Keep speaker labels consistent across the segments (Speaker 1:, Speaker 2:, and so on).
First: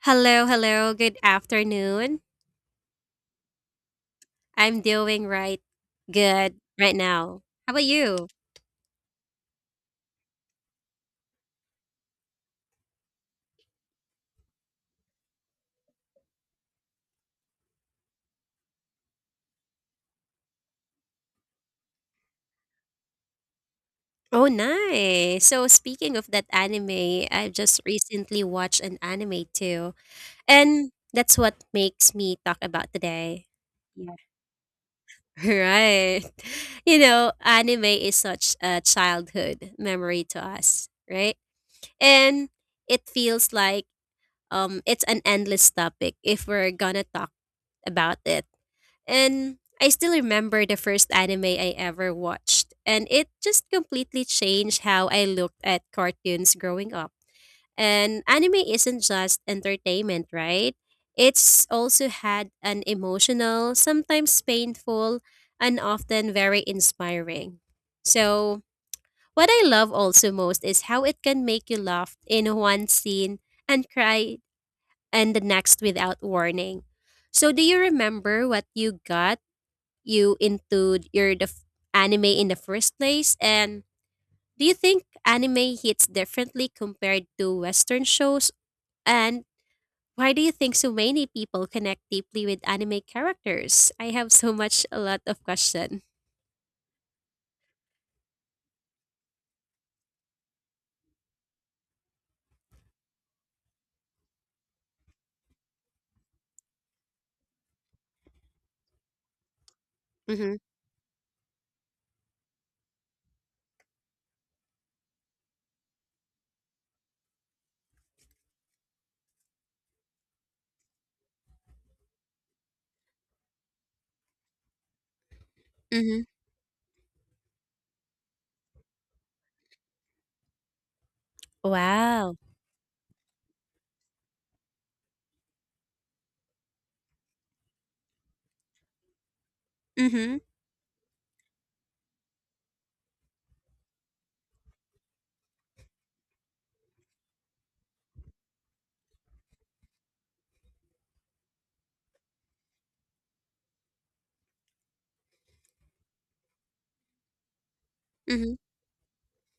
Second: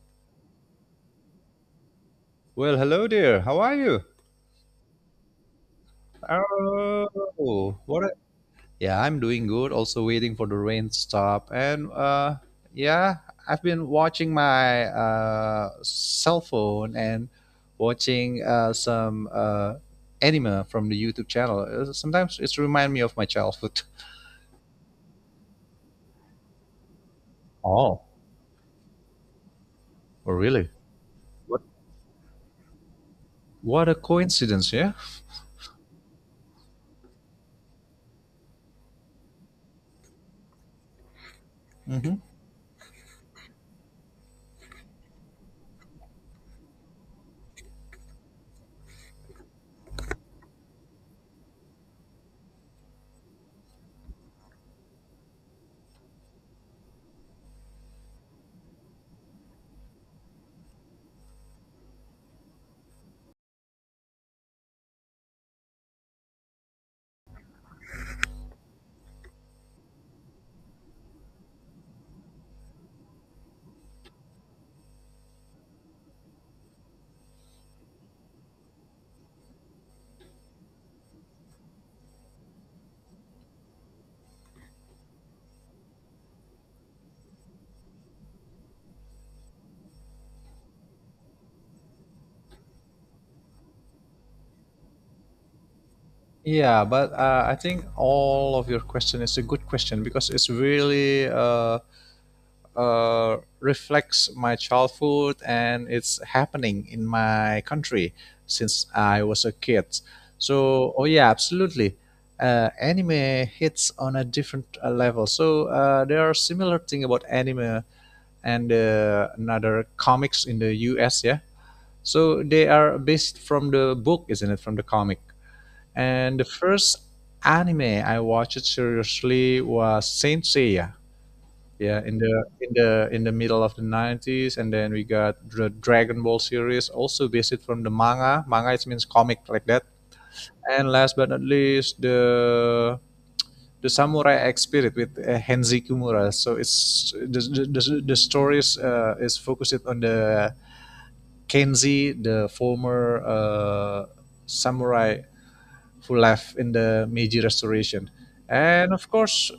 Speaker 1: Hello, hello. Good afternoon.
Speaker 2: Well, hello there. How are you?
Speaker 1: I'm doing good right now. How
Speaker 2: Oh,
Speaker 1: about
Speaker 2: what? A-
Speaker 1: you?
Speaker 2: yeah, I'm doing good. Also waiting for the rain to stop. Yeah, I've been watching my cell phone and watching some anime from the YouTube channel. Sometimes it's remind me of my childhood.
Speaker 1: Oh, nice. So speaking of that anime, I just
Speaker 2: Oh,
Speaker 1: recently watched an anime too.
Speaker 2: oh really?
Speaker 1: And that's
Speaker 2: What?
Speaker 1: what makes me talk about today.
Speaker 2: What a
Speaker 1: Yeah.
Speaker 2: coincidence, yeah.
Speaker 1: Right. Anime is such a childhood memory to us, right?
Speaker 2: hmm
Speaker 1: And it feels like it's an endless topic if we're gonna talk about it. And I still remember the first anime I ever watched, and it just completely changed how I looked at cartoons growing up. And anime isn't just entertainment, right? It's also had an emotional, sometimes painful, and often very inspiring. So, what I love also most is how it can make you laugh in one scene and cry in the next without warning. So, do you remember what you got, you into your the f- anime in the first place? And do you think anime hits differently compared to Western shows? And why do you think so many people connect deeply with anime characters? I have so much a lot of question.
Speaker 2: Yeah, but I think all of your question is a good question because it's really reflects my childhood and it's happening in my country since I was a kid.
Speaker 1: Mm-hmm.
Speaker 2: So, oh yeah, absolutely. Anime hits on a different level. So there are similar thing about anime and another comics in the US. Yeah, so they are based from the book, isn't it? From the comic.
Speaker 1: Mm-hmm.
Speaker 2: And the first anime I watched seriously was Saint Seiya. Yeah, in the
Speaker 1: Wow.
Speaker 2: in the in the middle of the 90s, and then we got the Dragon Ball series, also based from the manga. Manga it means comic like that.
Speaker 1: Mm-hmm.
Speaker 2: And last but not least, the Samurai X Spirit with Henzi Kimura. So it's the stories is focused on the Kenzi, the former samurai who left in the Meiji Restoration.
Speaker 1: Mm-hmm.
Speaker 2: And of course,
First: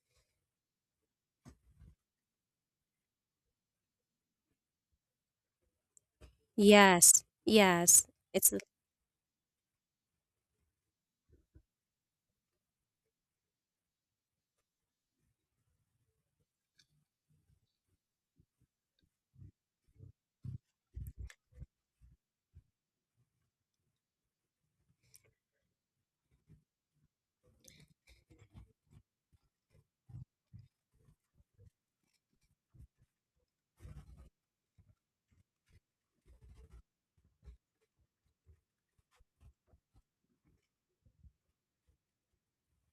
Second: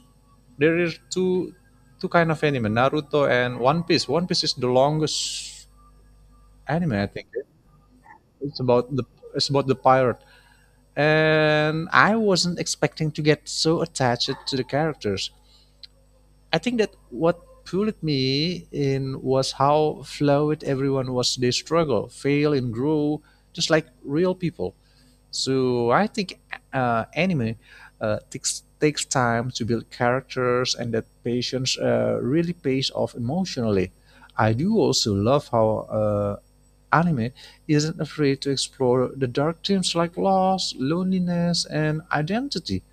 Speaker 2: there are is two two kind of anime, Naruto and One Piece. One Piece is the longest anime, I
Speaker 1: Yes.
Speaker 2: think.
Speaker 1: Yes. It's
Speaker 2: It's about the it's about the pirate. And I wasn't expecting to get so attached to the characters. I think that what pulled me in was how fluid everyone was. They struggle, fail, and grow, just like real people. So I think anime takes time to build characters, and that patience really pays off emotionally. I do also love how anime isn't afraid to explore the dark themes like loss, loneliness, and identity.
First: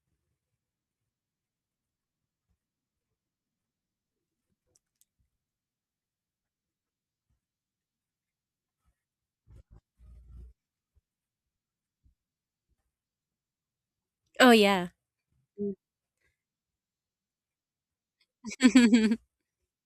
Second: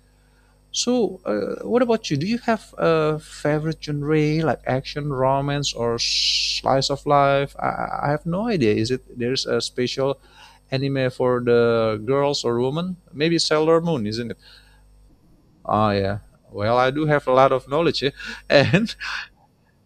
Speaker 2: So, what about you? Do you have a favorite genre like action, romance, or slice of life? I have no idea. Is it there's a special anime for the girls or women? Maybe Sailor Moon, isn't it?
Speaker 1: oh yeah.
Speaker 2: Oh yeah. Well, I do have a lot of knowledge here. And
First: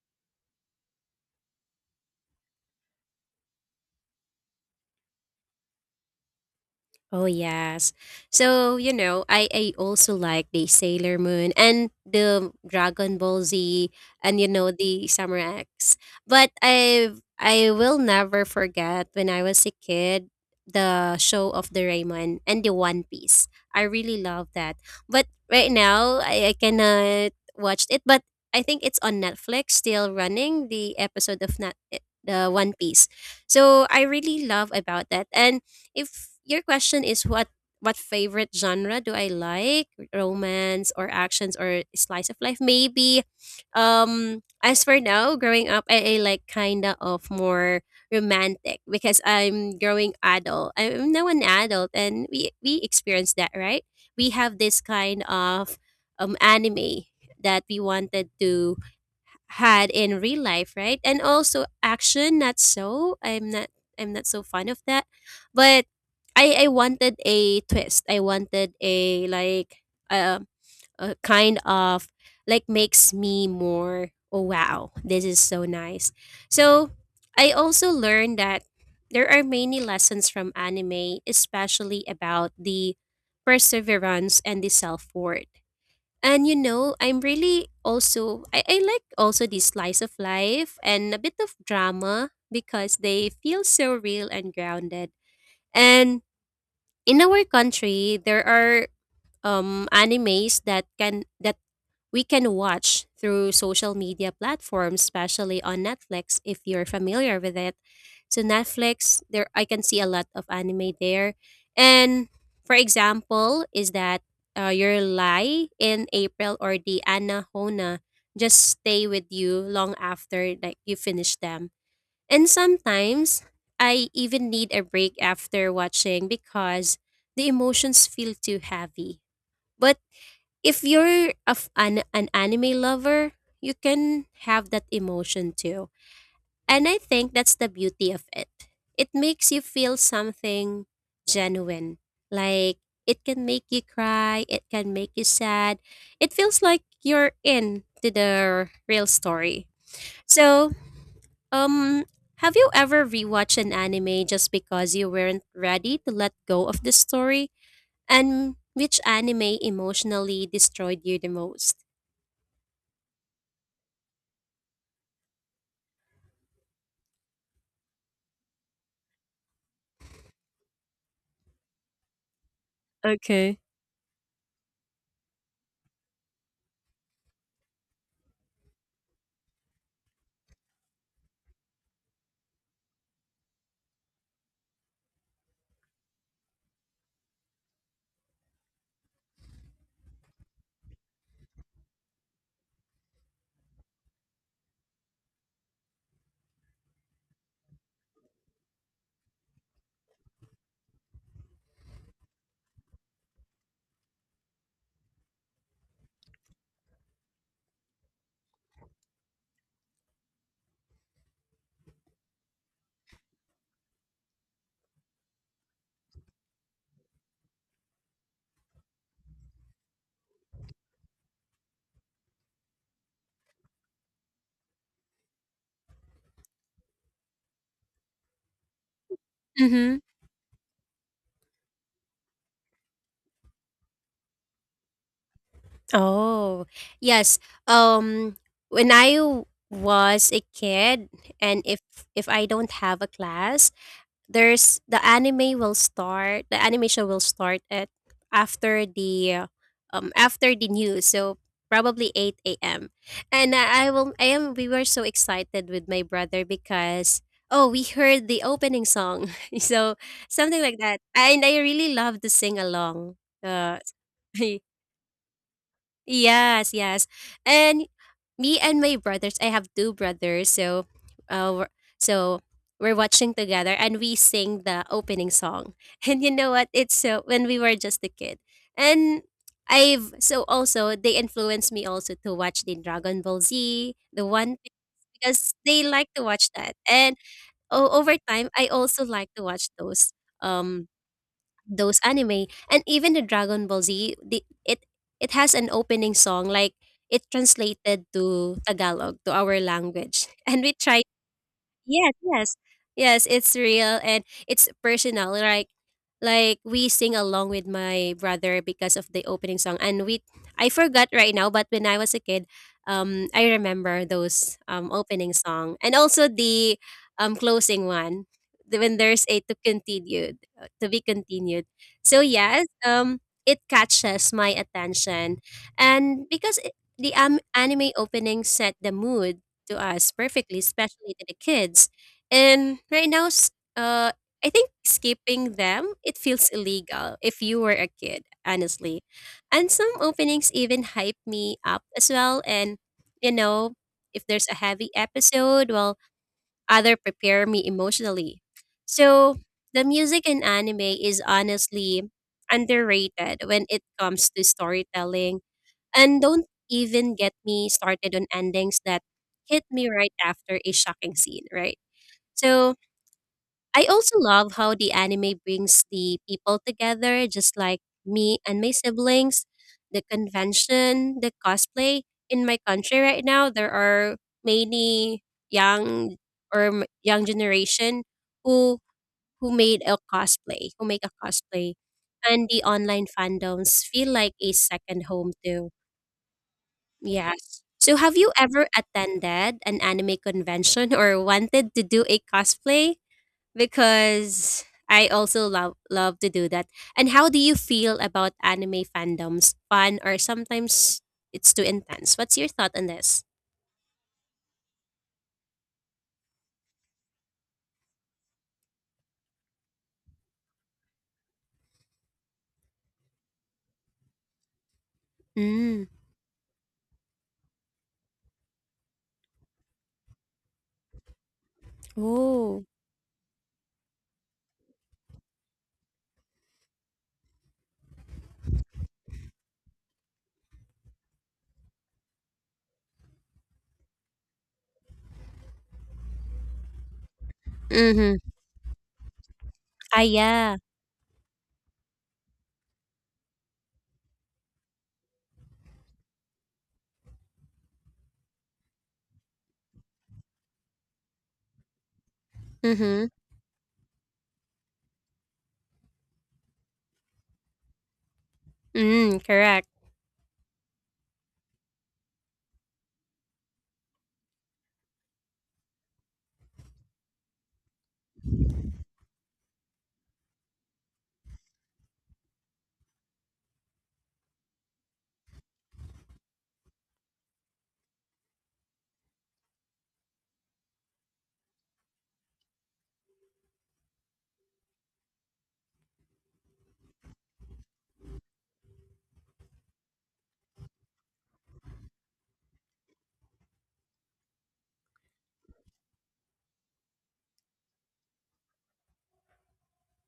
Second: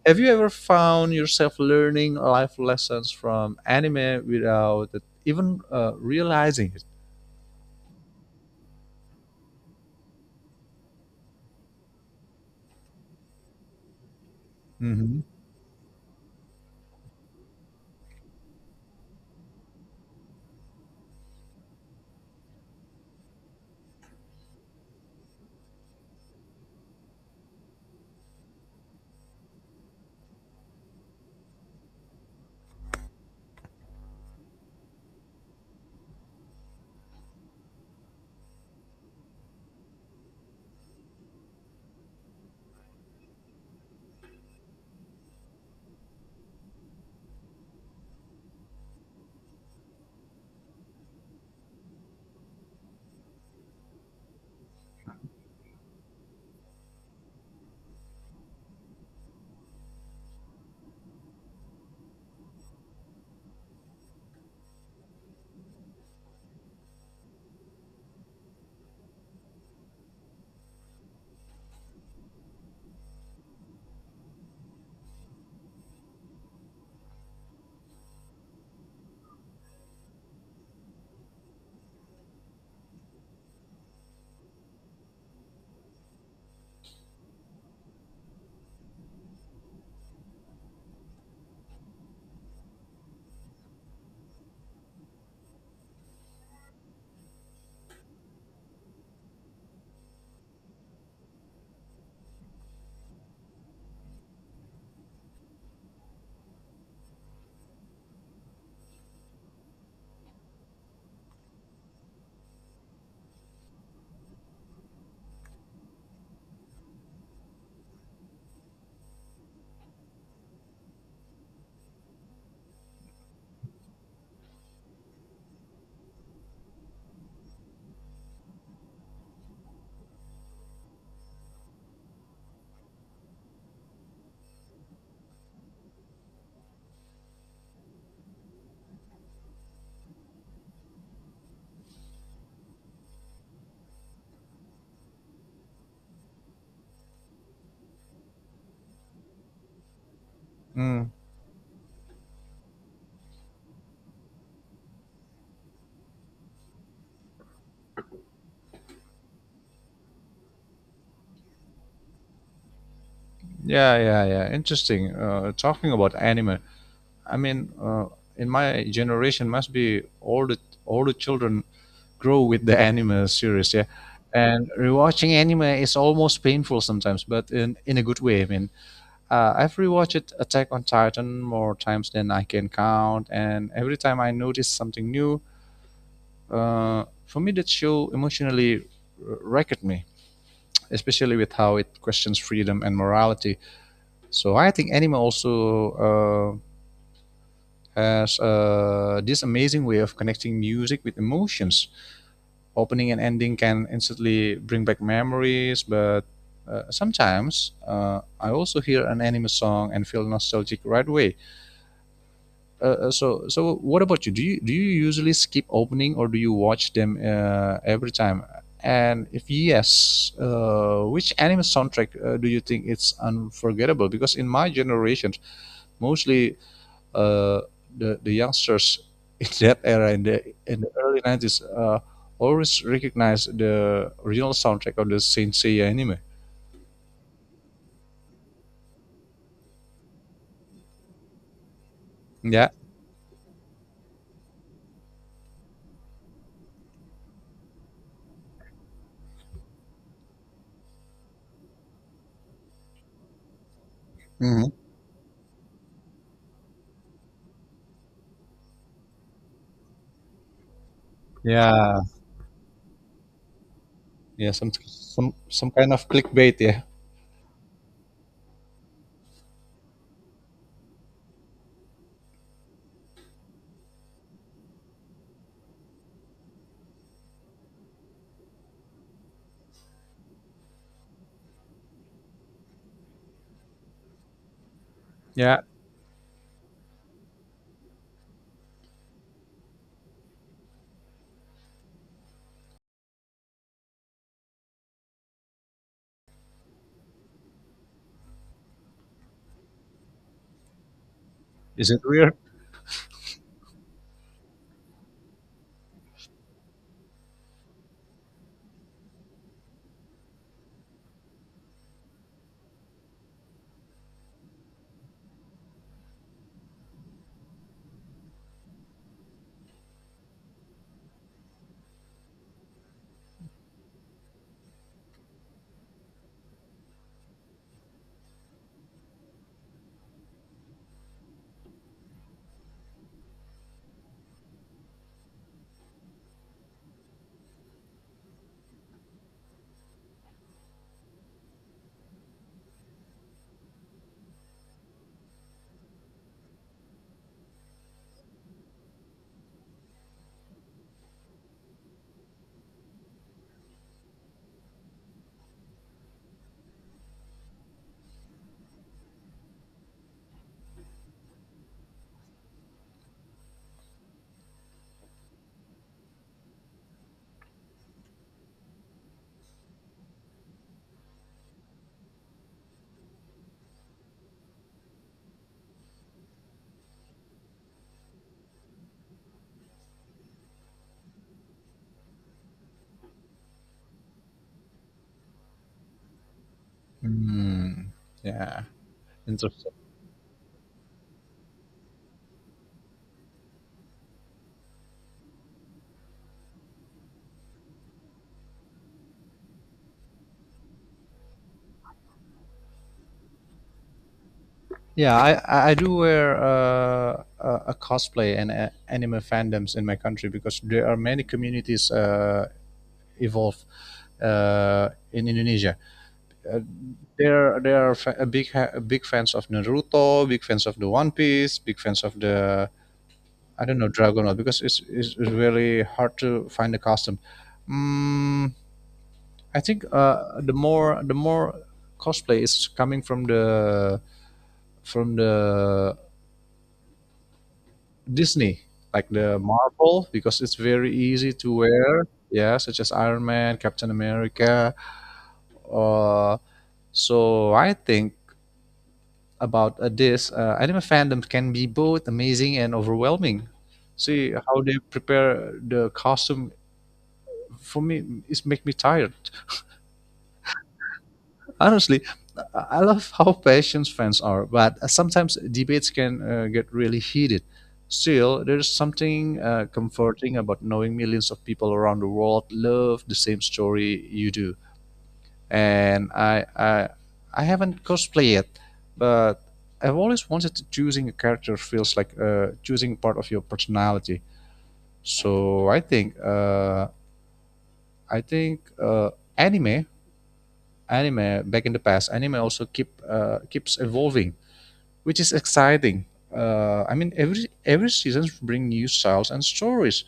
Speaker 2: have you ever found yourself learning life lessons from anime without even realizing it?
Speaker 1: Oh yes. So, I also like the Sailor Moon and the Dragon Ball Z, and you know the
Speaker 2: hmm
Speaker 1: Samurai X. But I will never forget when I was a kid the show of the Rayman and the One Piece. I really love that. But right now I cannot watch it, but I think it's on Netflix still running the episode of Net the One Piece. So I really love about that. And if your question is what favorite genre do I like, romance or actions or slice of life, maybe. As for now, growing up, I like kinda of more romantic because I'm growing adult. I'm now an adult, and we experience that, right? We have this kind of anime that we wanted to had in real life, right? And also action, not so. I'm not so fond of that. But I wanted a twist. I wanted a, like, um a kind of, like, makes me more, oh wow, this is so nice. So I also learned that there are many lessons from anime, especially about the perseverance and the self worth. And I like also the slice of life and a bit of drama because they feel so real and grounded. And in our country, there are animes that can that we can watch through social media platforms, especially on Netflix if you're familiar with it. So Netflix, there I can see a lot of anime there. And for example, is that your lie in April or the Anahona just stay with you long after like you finish them. And sometimes I even need a break after watching because the emotions feel too heavy. But if you're an anime lover, you can have that emotion too. And I think that's the beauty of it. It makes you feel something genuine. Like it can make you cry, it can make you sad. It feels like you're in to the real story. So,
Speaker 2: Mm.
Speaker 1: um have you ever rewatched an anime just because you weren't ready to let go of the story? And which anime emotionally destroyed you the most?
Speaker 2: Yeah, yeah, yeah. Interesting. Talking about anime, I mean, in my generation, must be all the children grow with the anime
Speaker 1: Okay.
Speaker 2: series, yeah. And rewatching anime is almost painful sometimes, but in a good way. I mean, I've rewatched Attack on Titan more times than I can count, and every time I notice something new, for me that show emotionally wrecked me, especially with how it questions freedom and morality. So I think anime also uh, as this amazing way of connecting music with emotions. Opening and ending can instantly bring back memories, but sometimes I also hear an anime song and feel nostalgic right away. So what about you? Do you usually skip opening or do you watch them every time? And if yes, which anime soundtrack do you think it's unforgettable? Because in my generation, mostly uh, the youngsters in that
Speaker 1: Mm-hmm.
Speaker 2: era in the early nineties always recognize the original soundtrack of the Saint Seiya anime.
Speaker 1: Oh, yes. Um, when I was a kid, and if I
Speaker 2: Yeah,
Speaker 1: don't have a class, the anime will start. The animation will start at after the after the news. So probably 8 a.m. And I will. I am.
Speaker 2: hmm
Speaker 1: We were so excited with my brother because oh, we heard the opening song. So something like that, and I
Speaker 2: Yeah.
Speaker 1: really love to sing along. Uh,
Speaker 2: Yeah, some kind of clickbait.
Speaker 1: Yes,
Speaker 2: Yeah,
Speaker 1: yes. And me and my brothers, I have two brothers, uh, we're- so we're watching together and we sing the opening song. And you know what? It's so when we were just a kid. And I've so also they influenced me also to watch the Dragon Ball Z, the One Piece, because
Speaker 2: yeah.
Speaker 1: they like to watch that. And over time I also like to watch um those anime, and even the Dragon Ball Z, the, it has an opening song, like it translated to Tagalog to our language. And we try.
Speaker 2: Is it
Speaker 1: Yes,
Speaker 2: weird?
Speaker 1: yes. Yes, it's real and it's personal. Like we sing along with my brother because of the opening song, and we I forgot right now, but when I was a kid, I remember those opening song and also the closing one, when there's a to continued to be continued. So yes, it catches my attention, and the anime opening set the mood to us perfectly, especially to the kids. And right now, I think skipping them, it feels illegal if you were a kid, honestly. And some openings even hype me up as well. And you know, if there's a heavy episode, well, other prepare me emotionally. So the music in anime is honestly underrated when it comes to storytelling, and don't even get me started on endings that hit me right after a shocking scene, right? So I also love how the anime brings the people together, just like me and my siblings, the convention, the cosplay. In my country right now, there are many young young generation who who made a cosplay, who make a cosplay, and the online fandoms feel like a second home too. Yes.
Speaker 2: Hmm.
Speaker 1: So have you
Speaker 2: Yeah,
Speaker 1: ever attended
Speaker 2: interesting.
Speaker 1: an anime convention or wanted to do a cosplay? Because I also love to do that. And how do you feel about anime fandoms? Fun or sometimes it's too intense? What's your thought on this?
Speaker 2: Yeah, I do wear a cosplay and anime fandoms in my country because there are many communities evolve in Indonesia.
Speaker 1: Mm.
Speaker 2: Uh, they're they are fa- a big ha- big fans of Naruto, big fans of the One Piece, big fans of
Speaker 1: Oh.
Speaker 2: the I don't know Dragon Ball because it's really hard to find a custom. Mm, I think the more cosplay is coming from the
Speaker 1: Mm-hmm.
Speaker 2: Disney like the
Speaker 1: Ah
Speaker 2: Marvel because it's
Speaker 1: yeah.
Speaker 2: very easy to wear. Yeah, such as Iron Man, Captain America. Uh, so I think about this anime fandom can be both amazing and
Speaker 1: Mm-hmm.
Speaker 2: overwhelming, see how they prepare the costume. For me it make me tired,
Speaker 1: Mm, correct.
Speaker 2: honestly. I love how passionate fans are but sometimes debates can get really heated. Still there's something comforting about knowing millions of people around the world love the same story you do. And I haven't cosplay it, but I've always wanted to, choosing a character feels like choosing part of your personality. So I think anime, anime back in the past anime also keeps evolving, which is exciting. I mean every season bring new styles and stories.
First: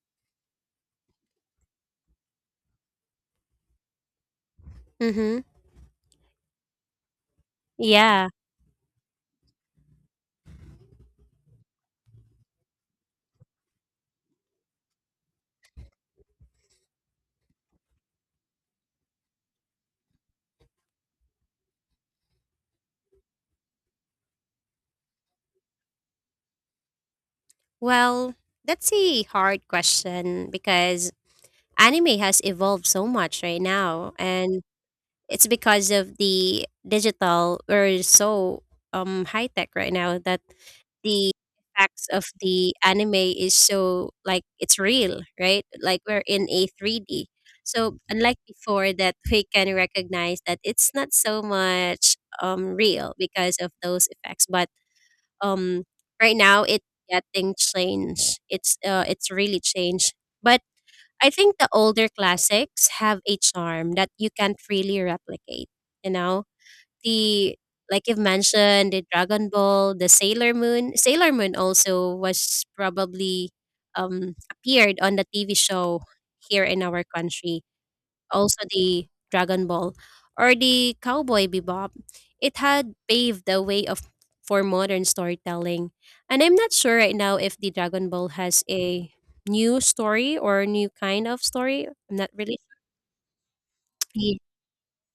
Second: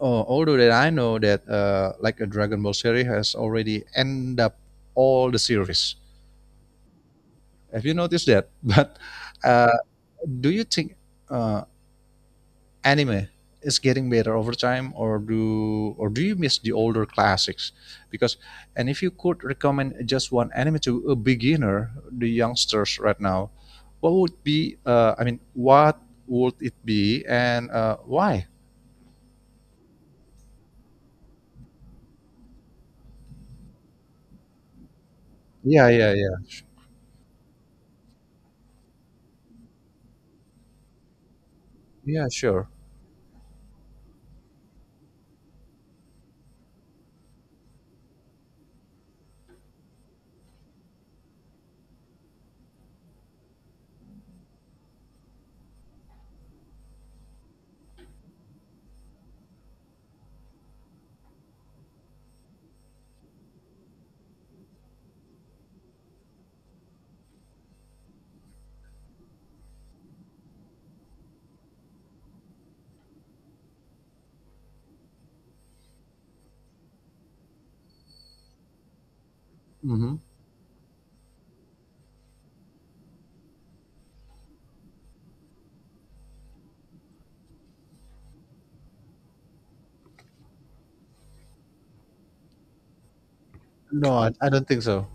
Speaker 2: Oh, although that I know that like a Dragon Ball series has already end up all the
Speaker 1: Mm-hmm.
Speaker 2: series. Have you noticed
Speaker 1: Yeah.
Speaker 2: that? But uh, do you think uh, anime is getting better over time, or do you miss the older classics? Because and if you could recommend just one anime to a beginner, the youngsters right now, what would be? I mean, what would it be, and
Speaker 1: Well,
Speaker 2: why?
Speaker 1: that's a hard question because anime has evolved so much right now, and it's
Speaker 2: Yeah,
Speaker 1: because
Speaker 2: yeah,
Speaker 1: of
Speaker 2: yeah,
Speaker 1: the digital we're so high tech right now that the effects of
Speaker 2: yeah. Sure.
Speaker 1: the anime is so like it's real, right, like we're in a 3D. So unlike before that we can recognize that it's not so much real because of those effects, but um right now it's getting changed, it's really changed. But I think the older classics have a charm that you can't really replicate. You know, the like you've mentioned, the Dragon Ball, the Sailor Moon. Sailor Moon also was probably appeared on the TV show here in our country, also the Dragon Ball,
Speaker 2: hmm
Speaker 1: or the Cowboy Bebop. It had paved the way of for modern storytelling. And I'm not sure right now if the Dragon Ball has a new story or a new kind of story. I'm not really
Speaker 2: No, I,
Speaker 1: sure.
Speaker 2: I don't think so.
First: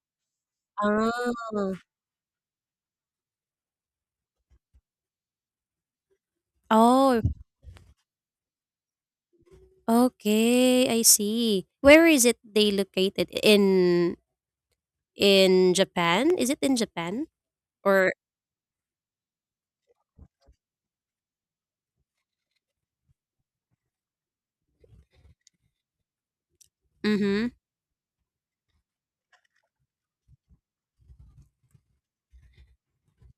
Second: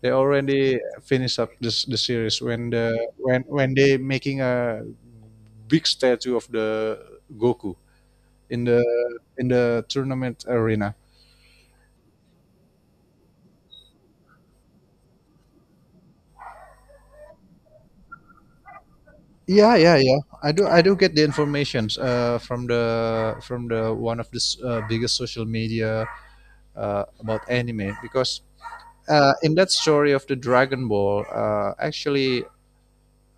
Speaker 2: They already finished up
Speaker 1: Ah.
Speaker 2: this the series when the when they making a big statue of the
Speaker 1: Oh,
Speaker 2: Goku in the tournament
Speaker 1: okay,
Speaker 2: arena.
Speaker 1: I see. Where is it they located? In Japan? Is it in Japan? Or
Speaker 2: Yeah, yeah, yeah. I do get the informations from the one of the biggest social media about
Speaker 1: Mm-hmm.
Speaker 2: anime because in that story of the Dragon Ball, actually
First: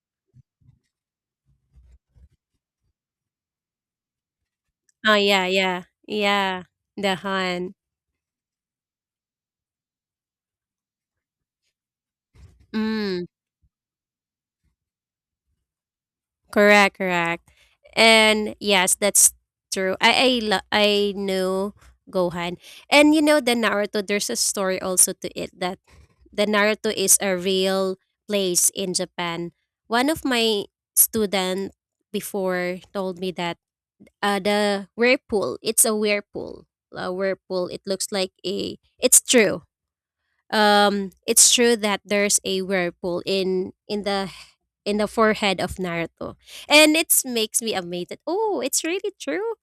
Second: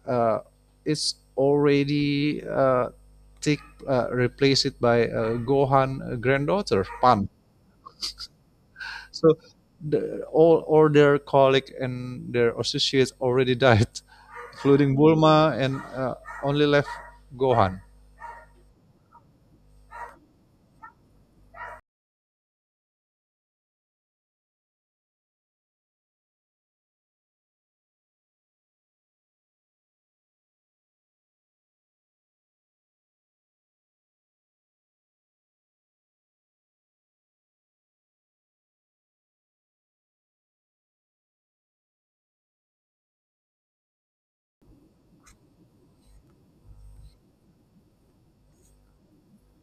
Speaker 2: uh, it's already take replace it by
Speaker 1: Oh yeah, yeah.
Speaker 2: Gohan
Speaker 1: Yeah.
Speaker 2: granddaughter
Speaker 1: The
Speaker 2: Pan.
Speaker 1: Han.
Speaker 2: So all their colleague and their associates
Speaker 1: Mm.
Speaker 2: already died, including Bulma, and only left
Speaker 1: Correct, correct.
Speaker 2: Gohan.
Speaker 1: And yes, that's true. I knew Gohan. And you know the Naruto, there's a story also to it that the Naruto is a real place in Japan. One of my student before told me that the whirlpool, it's a whirlpool. A whirlpool, it looks like a, it's true. It's true that there's a whirlpool in the forehead of Naruto. And it makes me amazed that, oh, it's really true.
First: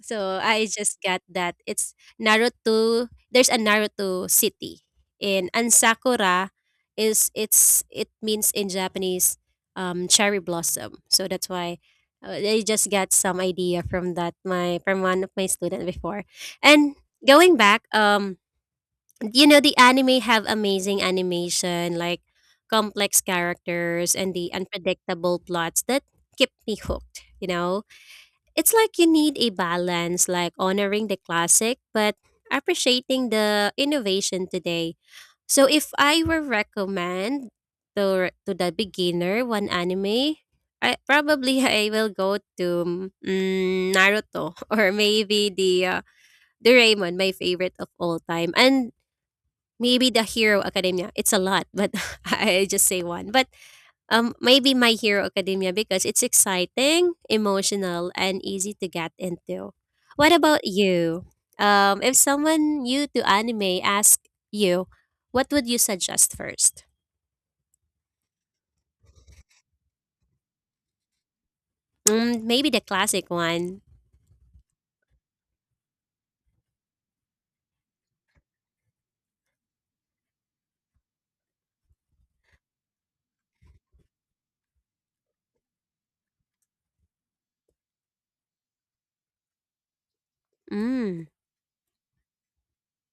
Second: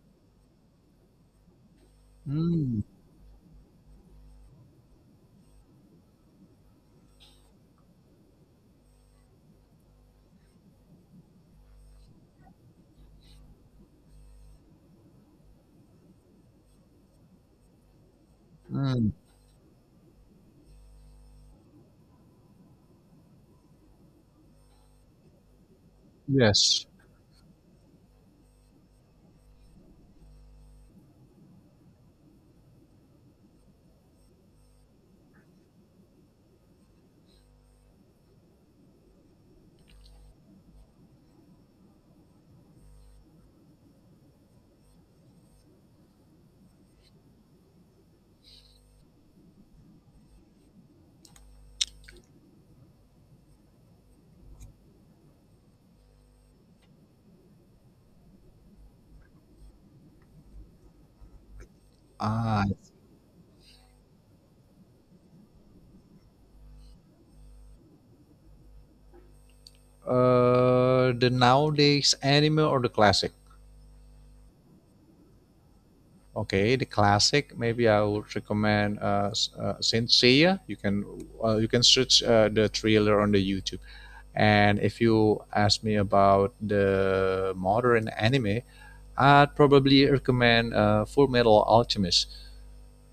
Speaker 1: So I just got that. It's
Speaker 2: Mm,
Speaker 1: Naruto. There's a Naruto city in Ansakura, is it's it means in Japanese cherry blossom. So that's why I just got some idea from one of my student before. And going back,
Speaker 2: mm,
Speaker 1: you know the anime have amazing animation, like complex characters and the unpredictable plots that keep me
Speaker 2: yes.
Speaker 1: hooked. It's like you need a balance, like honoring the classic but appreciating the innovation today. So if I were recommend to the beginner one anime, I probably I will go to Naruto. Or maybe the Raymond, my favorite of all time. And maybe The Hero Academia. It's a lot, but I just say one. But maybe My Hero Academia because it's exciting, emotional, and easy to get into. What about you? If
Speaker 2: Ah,
Speaker 1: someone new to anime asked you, what would you suggest first?
Speaker 2: the nowadays
Speaker 1: Mm,
Speaker 2: anime
Speaker 1: maybe
Speaker 2: or
Speaker 1: the
Speaker 2: the
Speaker 1: classic
Speaker 2: classic?
Speaker 1: one.
Speaker 2: Okay, the classic. Maybe I would recommend Saint Seiya. You can search the trailer on the YouTube. And if you ask me about the modern anime, I'd probably recommend
Speaker 1: Mm,
Speaker 2: Full Metal Alchemist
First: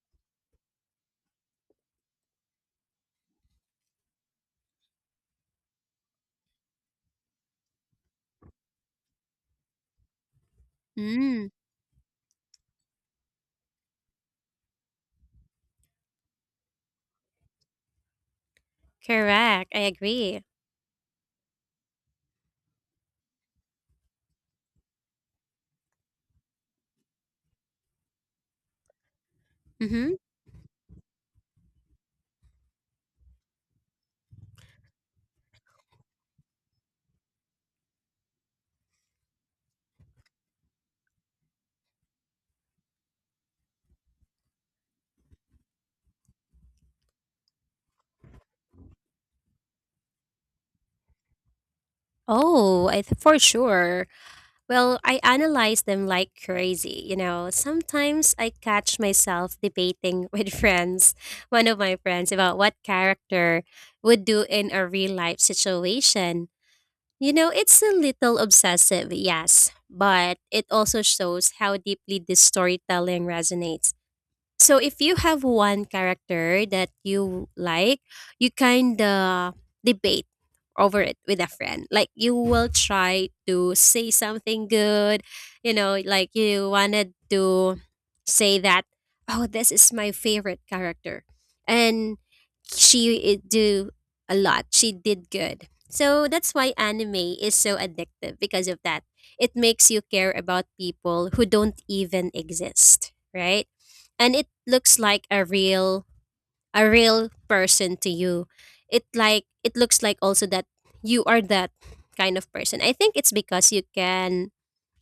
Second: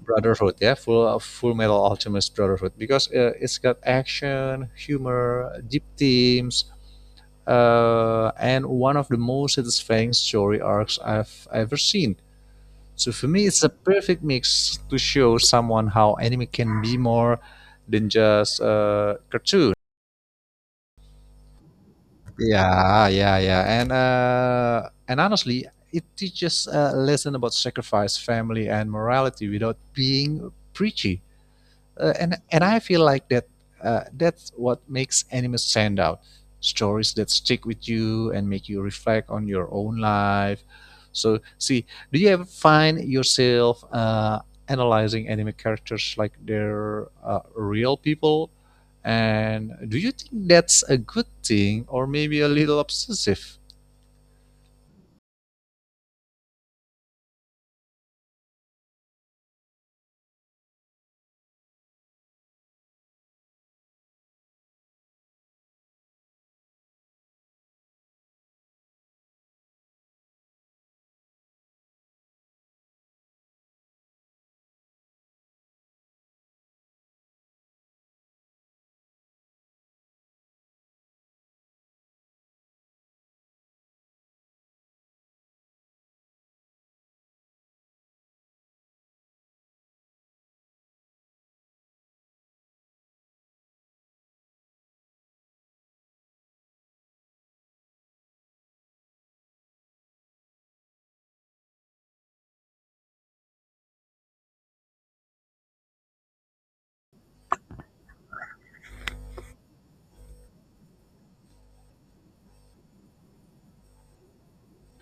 Speaker 2: Brotherhood. Yeah, Full Metal Alchemist Brotherhood because it's got action, humor, deep themes, and one of the most satisfying story arcs I've
Speaker 1: mm,
Speaker 2: ever seen. So for me, it's a perfect mix to show someone how anime can be more than just a
Speaker 1: correct.
Speaker 2: cartoon.
Speaker 1: I agree.
Speaker 2: Yeah, yeah, yeah, and honestly, it teaches a lesson about sacrifice, family, and morality without
Speaker 1: Mm-hmm.
Speaker 2: being preachy. And I feel like that that's what makes anime stand out. Stories that stick with you and make you reflect on your own life. So, see, do you ever find yourself analyzing anime characters like they're real people? And do you think that's a good thing or maybe a little
Speaker 1: Oh, for
Speaker 2: obsessive?
Speaker 1: sure. Well, I analyze them like crazy. Sometimes I catch myself debating with friends, one of my friends, about what character would do in a real life situation. It's a little obsessive, yes, but it also shows how deeply this storytelling resonates. So if you have one character that you like, you kind of debate over it with a friend. Like you will try to say something good, like you wanted to say that, oh, this is my favorite character. And she it do a lot. She did good. So that's why anime is so addictive because of that. It makes you care about people who don't even exist, right? And it looks like a real person to you. It like it looks like also that you are that kind of person. I think it's because you can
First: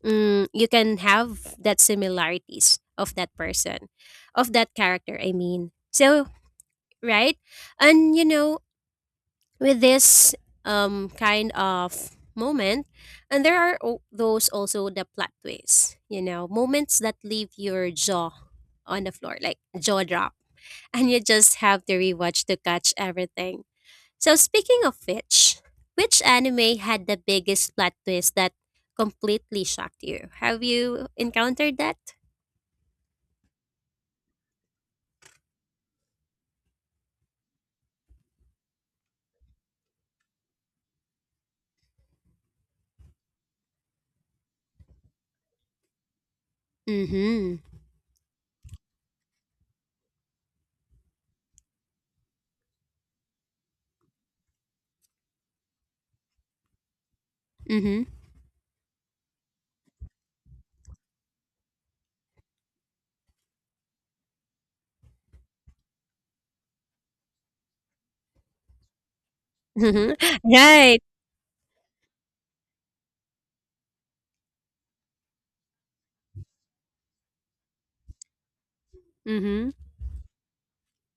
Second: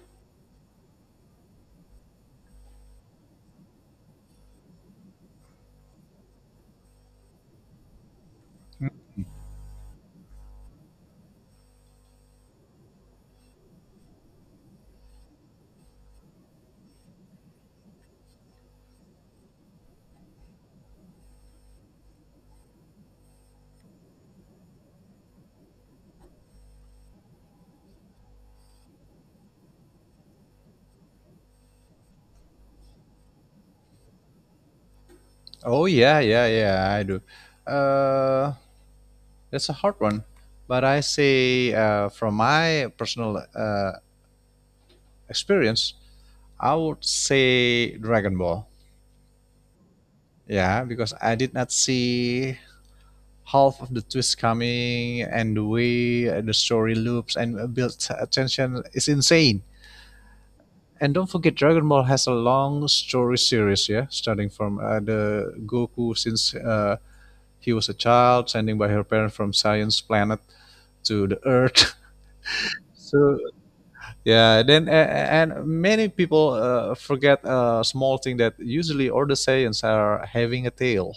Speaker 1: you can have that similarities of that person of that character, I mean. So right. And you know, with this kind of moment. And there are those also the plot twists, moments that leave your jaw on the floor, like jaw drop, and you just have to rewatch to catch everything. So, speaking of which anime had the biggest plot twist that completely shocked you? Have you encountered that?
Speaker 2: Oh yeah, yeah, yeah. I do. Uh, that's a hard one, but I say from my personal experience, I would
Speaker 1: Mm-hmm.
Speaker 2: say Dragon Ball. Yeah, because I did not see half of the twist coming and the way the story loops and builds
Speaker 1: Mm-hmm.
Speaker 2: attention is insane. And don't forget, Dragon Ball has a long story series. Yeah, starting from the Goku since he was a child, sending by her parents from Science
Speaker 1: Mm-hmm.
Speaker 2: Planet
Speaker 1: Right.
Speaker 2: to the earth. So yeah, then and many people forget a small thing that usually all the
Speaker 1: Mm-hmm.
Speaker 2: Saiyans are having a tail.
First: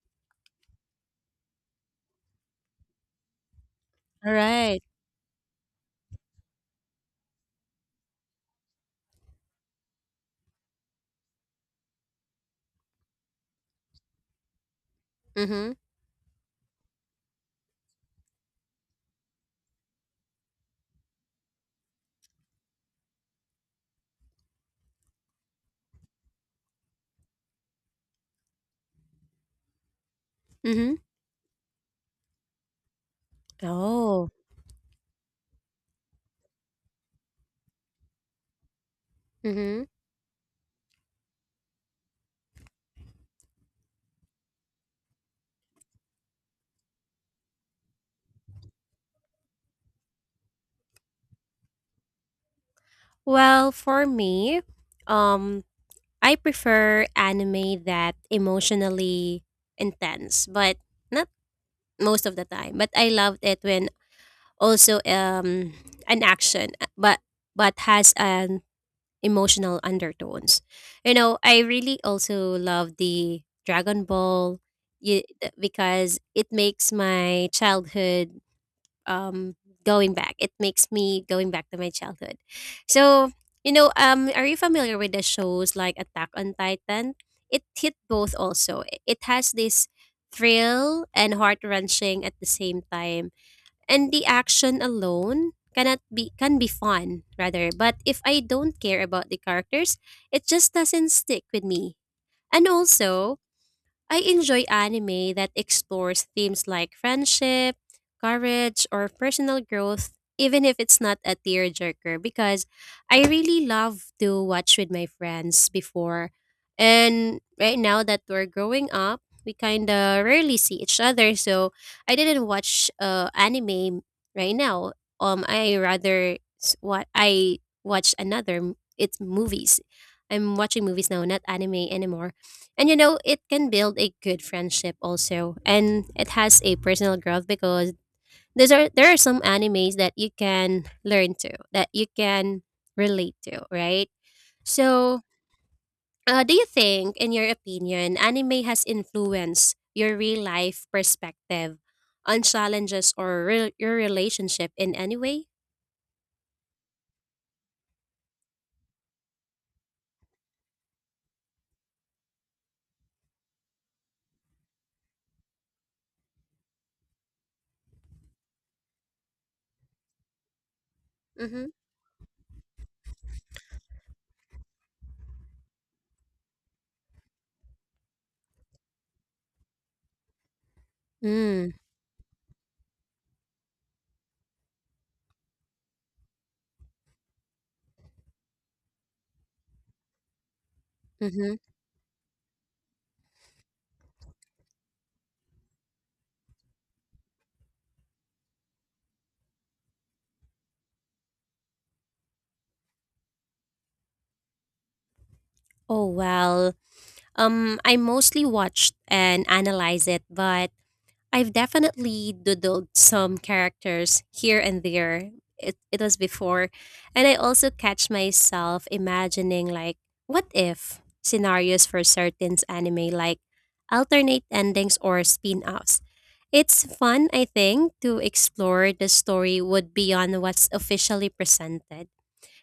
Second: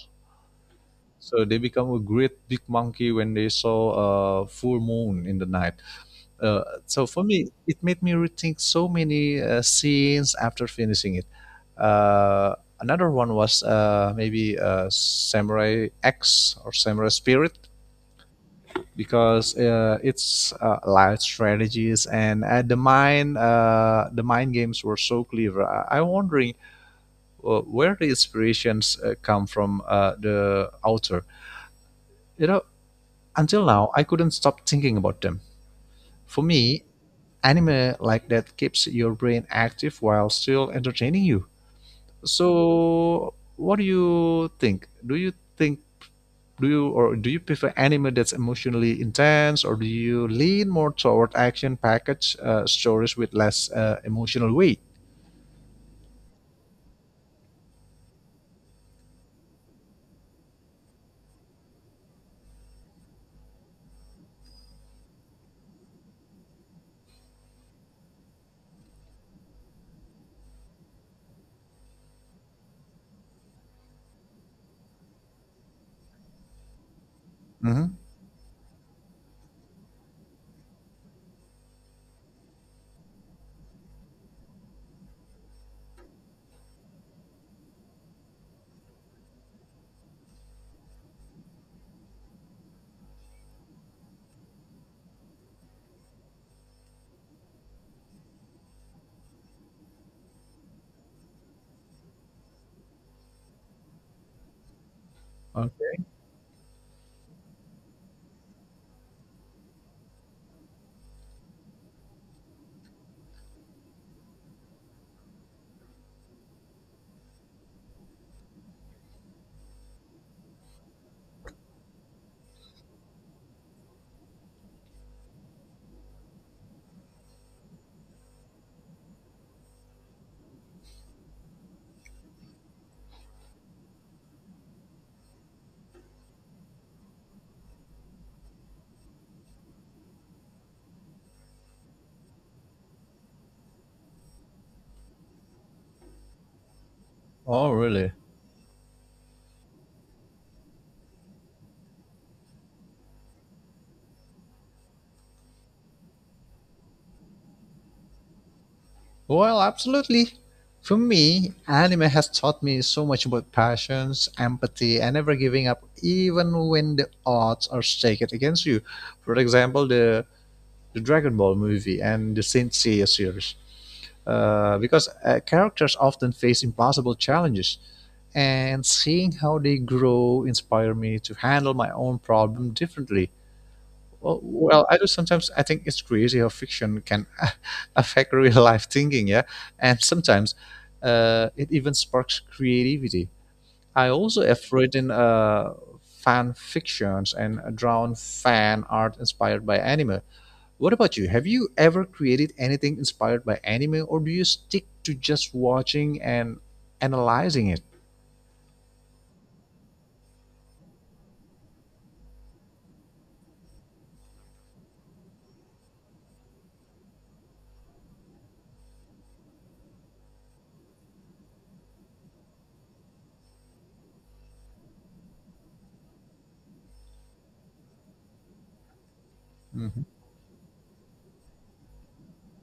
Speaker 2: So they become a great big monkey when they
Speaker 1: All
Speaker 2: saw a full
Speaker 1: right.
Speaker 2: moon in the night. So for me, it made me rethink so many scenes after finishing it. Uh, another one was maybe
Speaker 1: Mm-hmm.
Speaker 2: Samurai X or Samurai Spirit because it's loud strategies and the mind games were so clever. I'm wondering where the inspirations come from the
Speaker 1: Mm-hmm.
Speaker 2: author. You know, until now I
Speaker 1: Oh.
Speaker 2: couldn't stop thinking about them. For me, anime like that keeps your brain
Speaker 1: Mm-hmm.
Speaker 2: active while still entertaining you. So, what do you think? Do you prefer anime that's emotionally intense or do you lean more toward action package stories with less
Speaker 1: Well, for
Speaker 2: emotional
Speaker 1: me,
Speaker 2: weight?
Speaker 1: um, I prefer anime that emotionally intense, but not most of the time. But I loved it when also an action, but has an emotional undertones. You know, I really also love the Dragon Ball, y- because it makes my
Speaker 2: hmm
Speaker 1: childhood, um going back. It makes me going back to my childhood. So you know, are you familiar with the shows like Attack on Titan? It hit both also. It has this thrill and heart wrenching at the same time. And the action alone cannot be can be fun rather, but if I don't care about the characters, it just doesn't stick with me. And also I enjoy anime that explores themes like friendship, courage, or personal growth, even if it's not a tearjerker, because I really love to watch with my friends before. And right now that we're growing up, we kind of rarely see each other, so I didn't watch anime right now. I rather what I watch another. It's movies. I'm watching movies now, not anime anymore. And you know, it can build a good friendship also. And it has a personal growth because these are there are some animes that you can learn to, that you can relate to, right? So do you think, in your
Speaker 2: oh really?
Speaker 1: opinion, anime has influenced your real life perspective on challenges or your relationship in any way?
Speaker 2: Well, absolutely. For me, anime has taught me so much about passions, empathy, and never giving up, even when the odds are stacked against you. For example, the Dragon Ball
Speaker 1: Mm-hmm.
Speaker 2: movie and the Saint Seiya series. Because characters often face impossible challenges, and seeing how they grow inspired me to
Speaker 1: Mm,
Speaker 2: handle my own problem differently. Well, well, I do sometimes. I think it's crazy how fiction can affect real life thinking, yeah, and sometimes
Speaker 1: mm-hmm.
Speaker 2: it even sparks creativity. I also have written fan fictions and drawn fan art inspired by anime. What about you? Have you ever created anything inspired by anime, or do you stick to just
Speaker 1: Oh
Speaker 2: watching and
Speaker 1: well.
Speaker 2: analyzing it?
Speaker 1: I mostly watched and analyze it, but I've definitely doodled some characters here and there. It was before. And I also catch myself imagining, like, what if scenarios for certain anime, like alternate endings or spin offs. It's fun, I think, to explore the story would beyond what's officially presented.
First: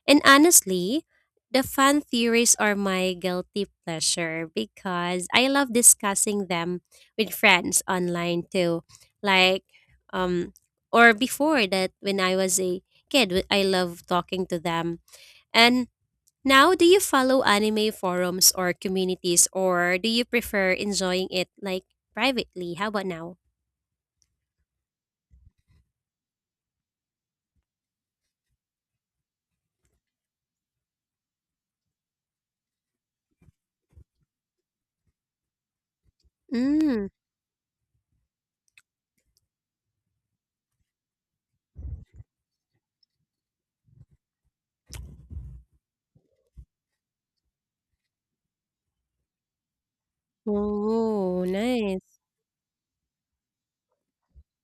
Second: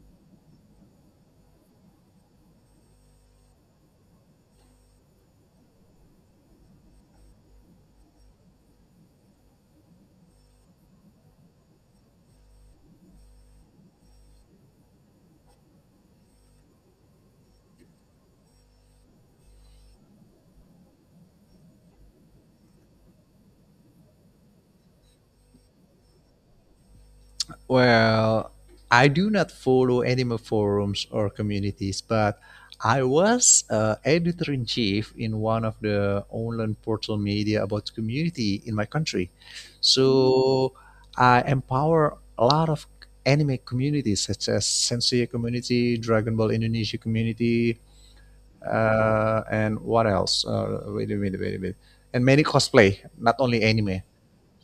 Speaker 1: And honestly, the fan theories are my guilty pleasure because I love discussing them with friends online too. Like, um, or before that, when I was a kid, I love talking to them. And now, do you follow anime forums or communities, or do you prefer enjoying it like privately? How about now?
Speaker 2: Well, I do not follow animal forums or communities, but I was editor in chief in one of the online
Speaker 1: Mm.
Speaker 2: portal media about community in my country. So I empower a lot of anime communities such as Sensei community, Dragon Ball Indonesia community, and what else? Wait a minute,
Speaker 1: Oh,
Speaker 2: wait a minute.
Speaker 1: nice.
Speaker 2: And many cosplay, not only anime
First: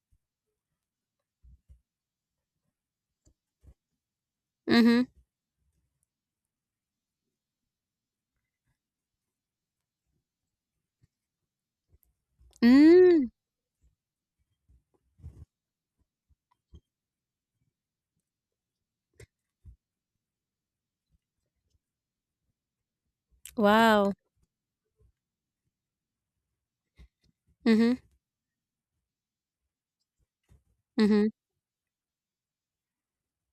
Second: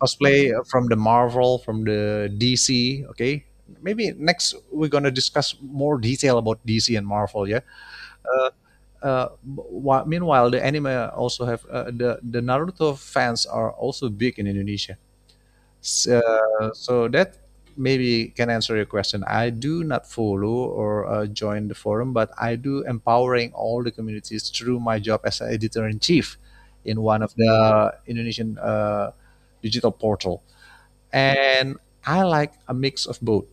Speaker 2: cosplay from the Marvel, from the DC. Okay, maybe next we're
Speaker 1: Mm-hmm.
Speaker 2: gonna discuss more detail about DC and Marvel. Yeah. Uh, Meanwhile, the anime also have the Naruto
Speaker 1: Mm.
Speaker 2: fans are also big in Indonesia. So, so that maybe can answer your question. I do not follow or join the forum, but I do empowering all the
Speaker 1: Wow.
Speaker 2: communities through my job as editor in chief in one of the
Speaker 1: Mm-hmm.
Speaker 2: Indonesian digital portal.
Speaker 1: Mm-hmm.
Speaker 2: And I like a mix of both.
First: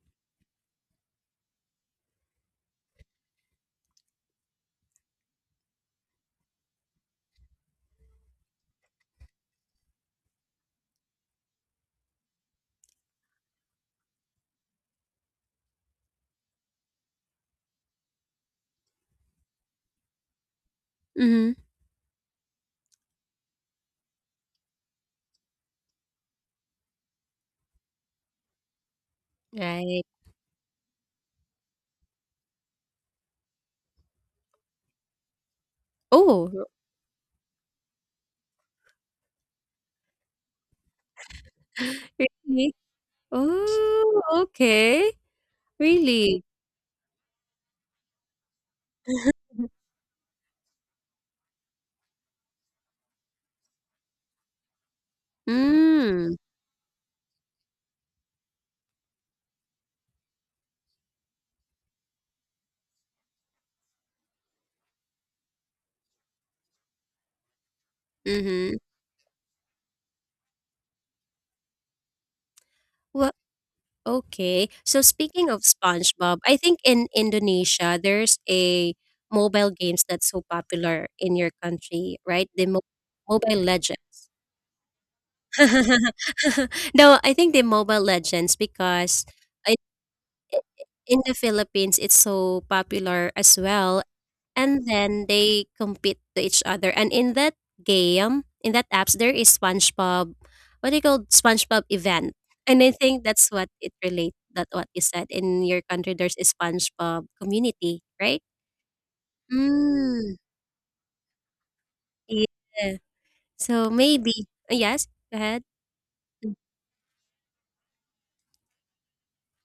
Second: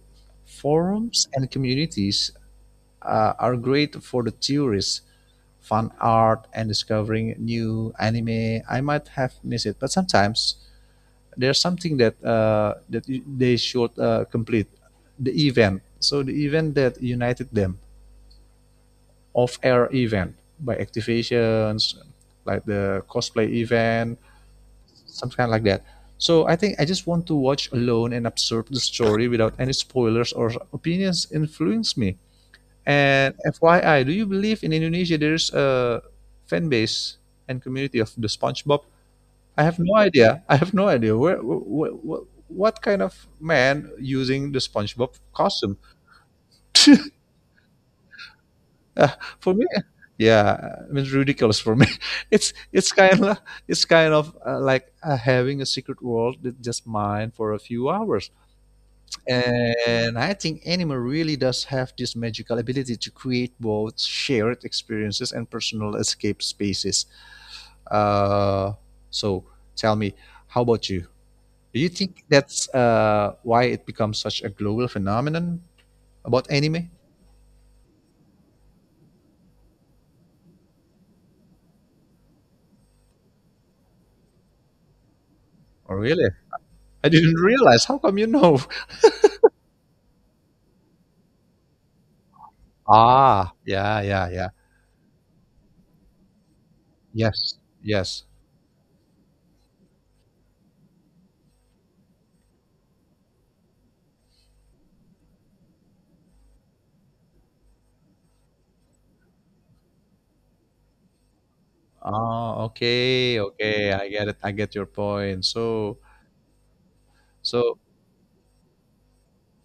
Speaker 2: Forums and communities are great for the tourists, fun art, and discovering new anime I might have missed it. But sometimes there's something that they should complete the event. So the event that united them, off-air event by
Speaker 1: Mm-hmm.
Speaker 2: activations like the cosplay event some kind like that. So I think I just want to watch alone and absorb the story without any
Speaker 1: Right.
Speaker 2: spoilers or opinions influence me. And FYI, do you believe in Indonesia there's a
Speaker 1: Oh,
Speaker 2: fan base and community of the SpongeBob? I have no idea. I have no idea
Speaker 1: really?
Speaker 2: what kind of man
Speaker 1: Oh,
Speaker 2: using the
Speaker 1: okay.
Speaker 2: SpongeBob costume.
Speaker 1: Really?
Speaker 2: Uh, for me, yeah, I mean, it's ridiculous for me. It's kind of it's kind of like having a secret
Speaker 1: Mm,
Speaker 2: world that's just mine for a few hours. And I think anime really does have this magical ability to create both shared experiences and personal escape spaces. Uh,
Speaker 1: mhm.
Speaker 2: so tell me, how about you? Do you think that's
Speaker 1: Well,
Speaker 2: why it becomes such a
Speaker 1: okay.
Speaker 2: global
Speaker 1: So speaking
Speaker 2: phenomenon
Speaker 1: of SpongeBob,
Speaker 2: about
Speaker 1: I think
Speaker 2: anime?
Speaker 1: in Indonesia there's a mobile games that's so popular in your country, right? The Mobile Legends.
Speaker 2: Oh, really? I
Speaker 1: No,
Speaker 2: didn't
Speaker 1: I think the
Speaker 2: realize. How
Speaker 1: Mobile
Speaker 2: come you
Speaker 1: Legends
Speaker 2: know?
Speaker 1: because I, in the Philippines it's so popular
Speaker 2: Ah,
Speaker 1: as
Speaker 2: yeah,
Speaker 1: well,
Speaker 2: yeah, yeah.
Speaker 1: and then they compete to each other. And in that
Speaker 2: Yes, yes.
Speaker 1: game, in that apps, there is SpongeBob. What do you call SpongeBob event? And I think that's what it relates. That what you said in your country, there's a SpongeBob community, right? Mm,
Speaker 2: Oh,
Speaker 1: yeah.
Speaker 2: okay,
Speaker 1: So
Speaker 2: okay. I get
Speaker 1: maybe
Speaker 2: it. I get your
Speaker 1: yes. Go
Speaker 2: point.
Speaker 1: ahead.
Speaker 2: So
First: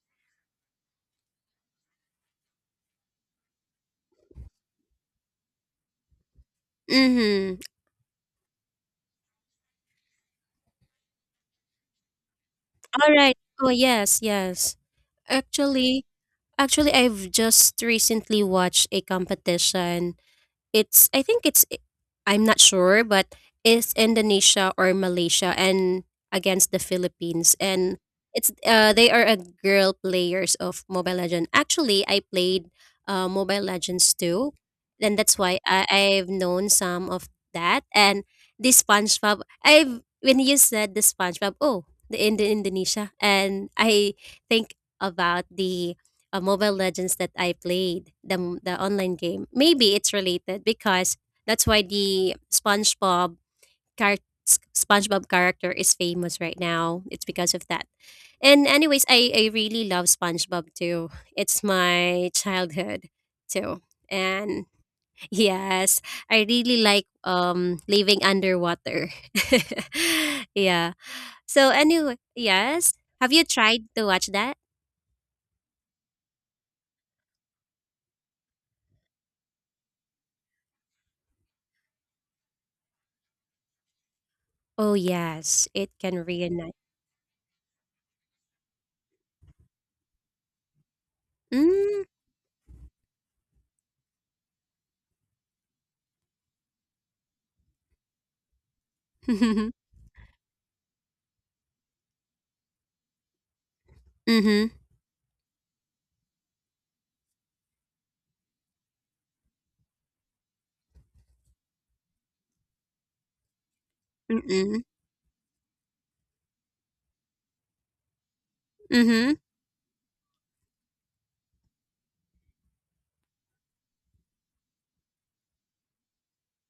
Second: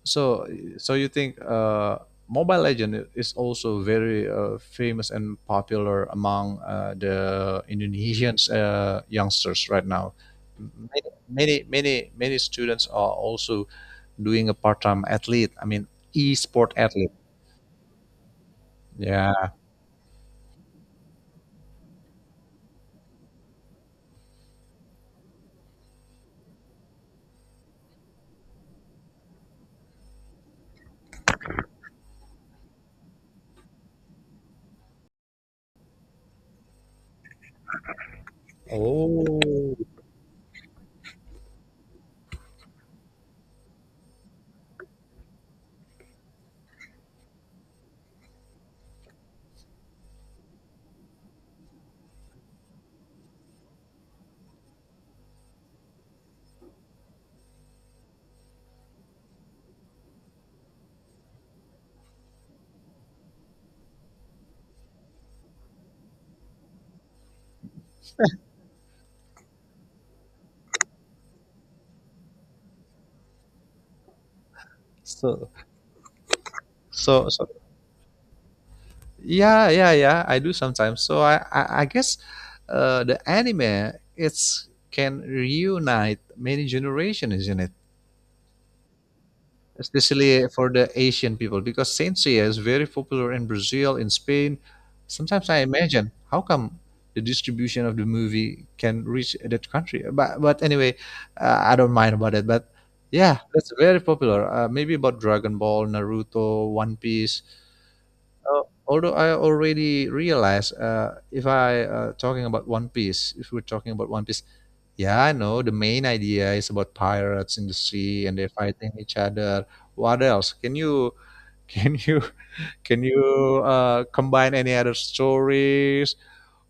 Speaker 2: So, so you think Mobile Legend is also very famous and popular among
Speaker 1: Mm-hmm.
Speaker 2: the Indonesians youngsters right now. Many, many, many, many students are
Speaker 1: All right.
Speaker 2: also
Speaker 1: Oh yes,
Speaker 2: doing a
Speaker 1: yes.
Speaker 2: part-time athlete. I mean,
Speaker 1: Actually,
Speaker 2: e-sport
Speaker 1: actually,
Speaker 2: athlete.
Speaker 1: I've just recently watched a
Speaker 2: Yeah.
Speaker 1: competition. It's I think it's am not sure, but it's Indonesia or Malaysia and against the Philippines, and it's they are a girl players of Mobile Legend. Actually, I played Mobile Legends too, and that's why I've known some of that and the
Speaker 2: Oh,
Speaker 1: SpongeBob. I've when you said the SpongeBob, oh, the in the Indonesia, and I think about the Mobile Legends that I played, the the online game. Maybe it's related because that's why the SpongeBob char- SpongeBob character is famous right now. It's because of that. And anyways, I really love SpongeBob too. It's my childhood too. And yes, I really like living underwater. Yeah. So anyway, yes. Have you tried to watch that?
Speaker 2: So, so yeah, yeah, yeah. I do sometimes. So I guess the anime it's
Speaker 1: Oh
Speaker 2: can
Speaker 1: yes, it can
Speaker 2: reunite many
Speaker 1: reunite.
Speaker 2: generations, isn't it? Especially for the Asian people, because
Speaker 1: Hmm.
Speaker 2: Sansei is very popular in Brazil, in Spain. Sometimes I imagine how come the distribution of the movie can reach that country. But anyway, I don't mind about it. But yeah, that's very popular.
Speaker 1: Mhm.
Speaker 2: Maybe about Dragon Ball, Naruto, One Piece. Although I already realize, if I talking about One Piece, if we're talking about One Piece,
Speaker 1: Mm.
Speaker 2: yeah, I know. The main idea is about pirates in the sea and they're fighting each
Speaker 1: Mhm.
Speaker 2: other. What else? Can you can you combine any other stories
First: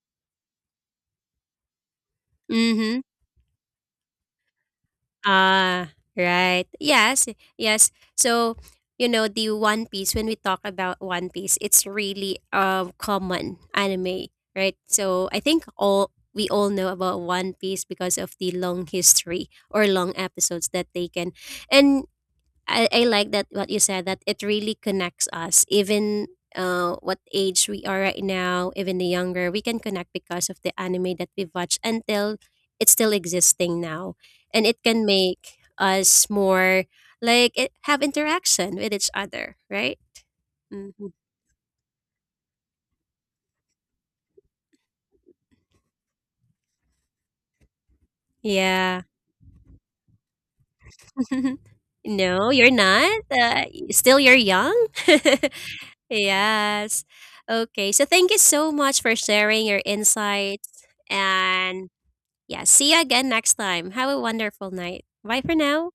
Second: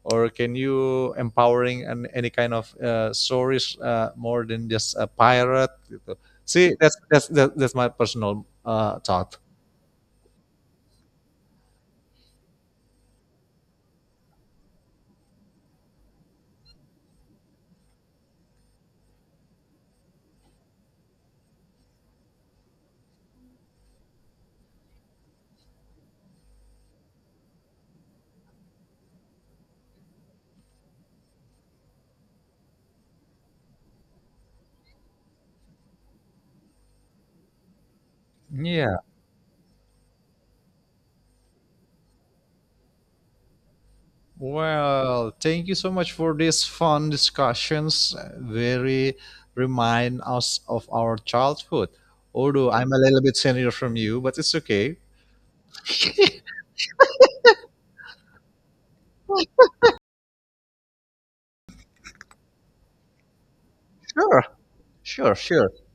Speaker 2: or can you empowering any kind of
Speaker 1: Mhm.
Speaker 2: stories more than just a pirate?
Speaker 1: Ah,
Speaker 2: Gitu.
Speaker 1: right.
Speaker 2: See, that's that's
Speaker 1: Yes,
Speaker 2: that, that's my
Speaker 1: yes.
Speaker 2: personal
Speaker 1: So, you know,
Speaker 2: thought.
Speaker 1: the One Piece, when we talk about One Piece, it's really common anime, right? So I think all we all know about One Piece because of the long history or long episodes that they can. And I like that what you said that it really connects us even what age we are right now. Even the younger we can connect because of the anime that we've watched until it's still existing now, and it can make us more like it, have interaction with
Speaker 2: Yeah,
Speaker 1: each other, right? Hmm.
Speaker 2: well, thank you so much for these fun discussions.
Speaker 1: Yeah.
Speaker 2: Very remind us of our childhood.
Speaker 1: No,
Speaker 2: Although
Speaker 1: you're
Speaker 2: I'm a little
Speaker 1: not,
Speaker 2: bit senior from you,
Speaker 1: still you're
Speaker 2: but it's
Speaker 1: young.
Speaker 2: okay.
Speaker 1: Yes, okay. So thank you so much for sharing your insights and yeah, see you again next time. Have a
Speaker 2: Sure,
Speaker 1: wonderful night.
Speaker 2: sure,
Speaker 1: Bye for
Speaker 2: sure.
Speaker 1: now.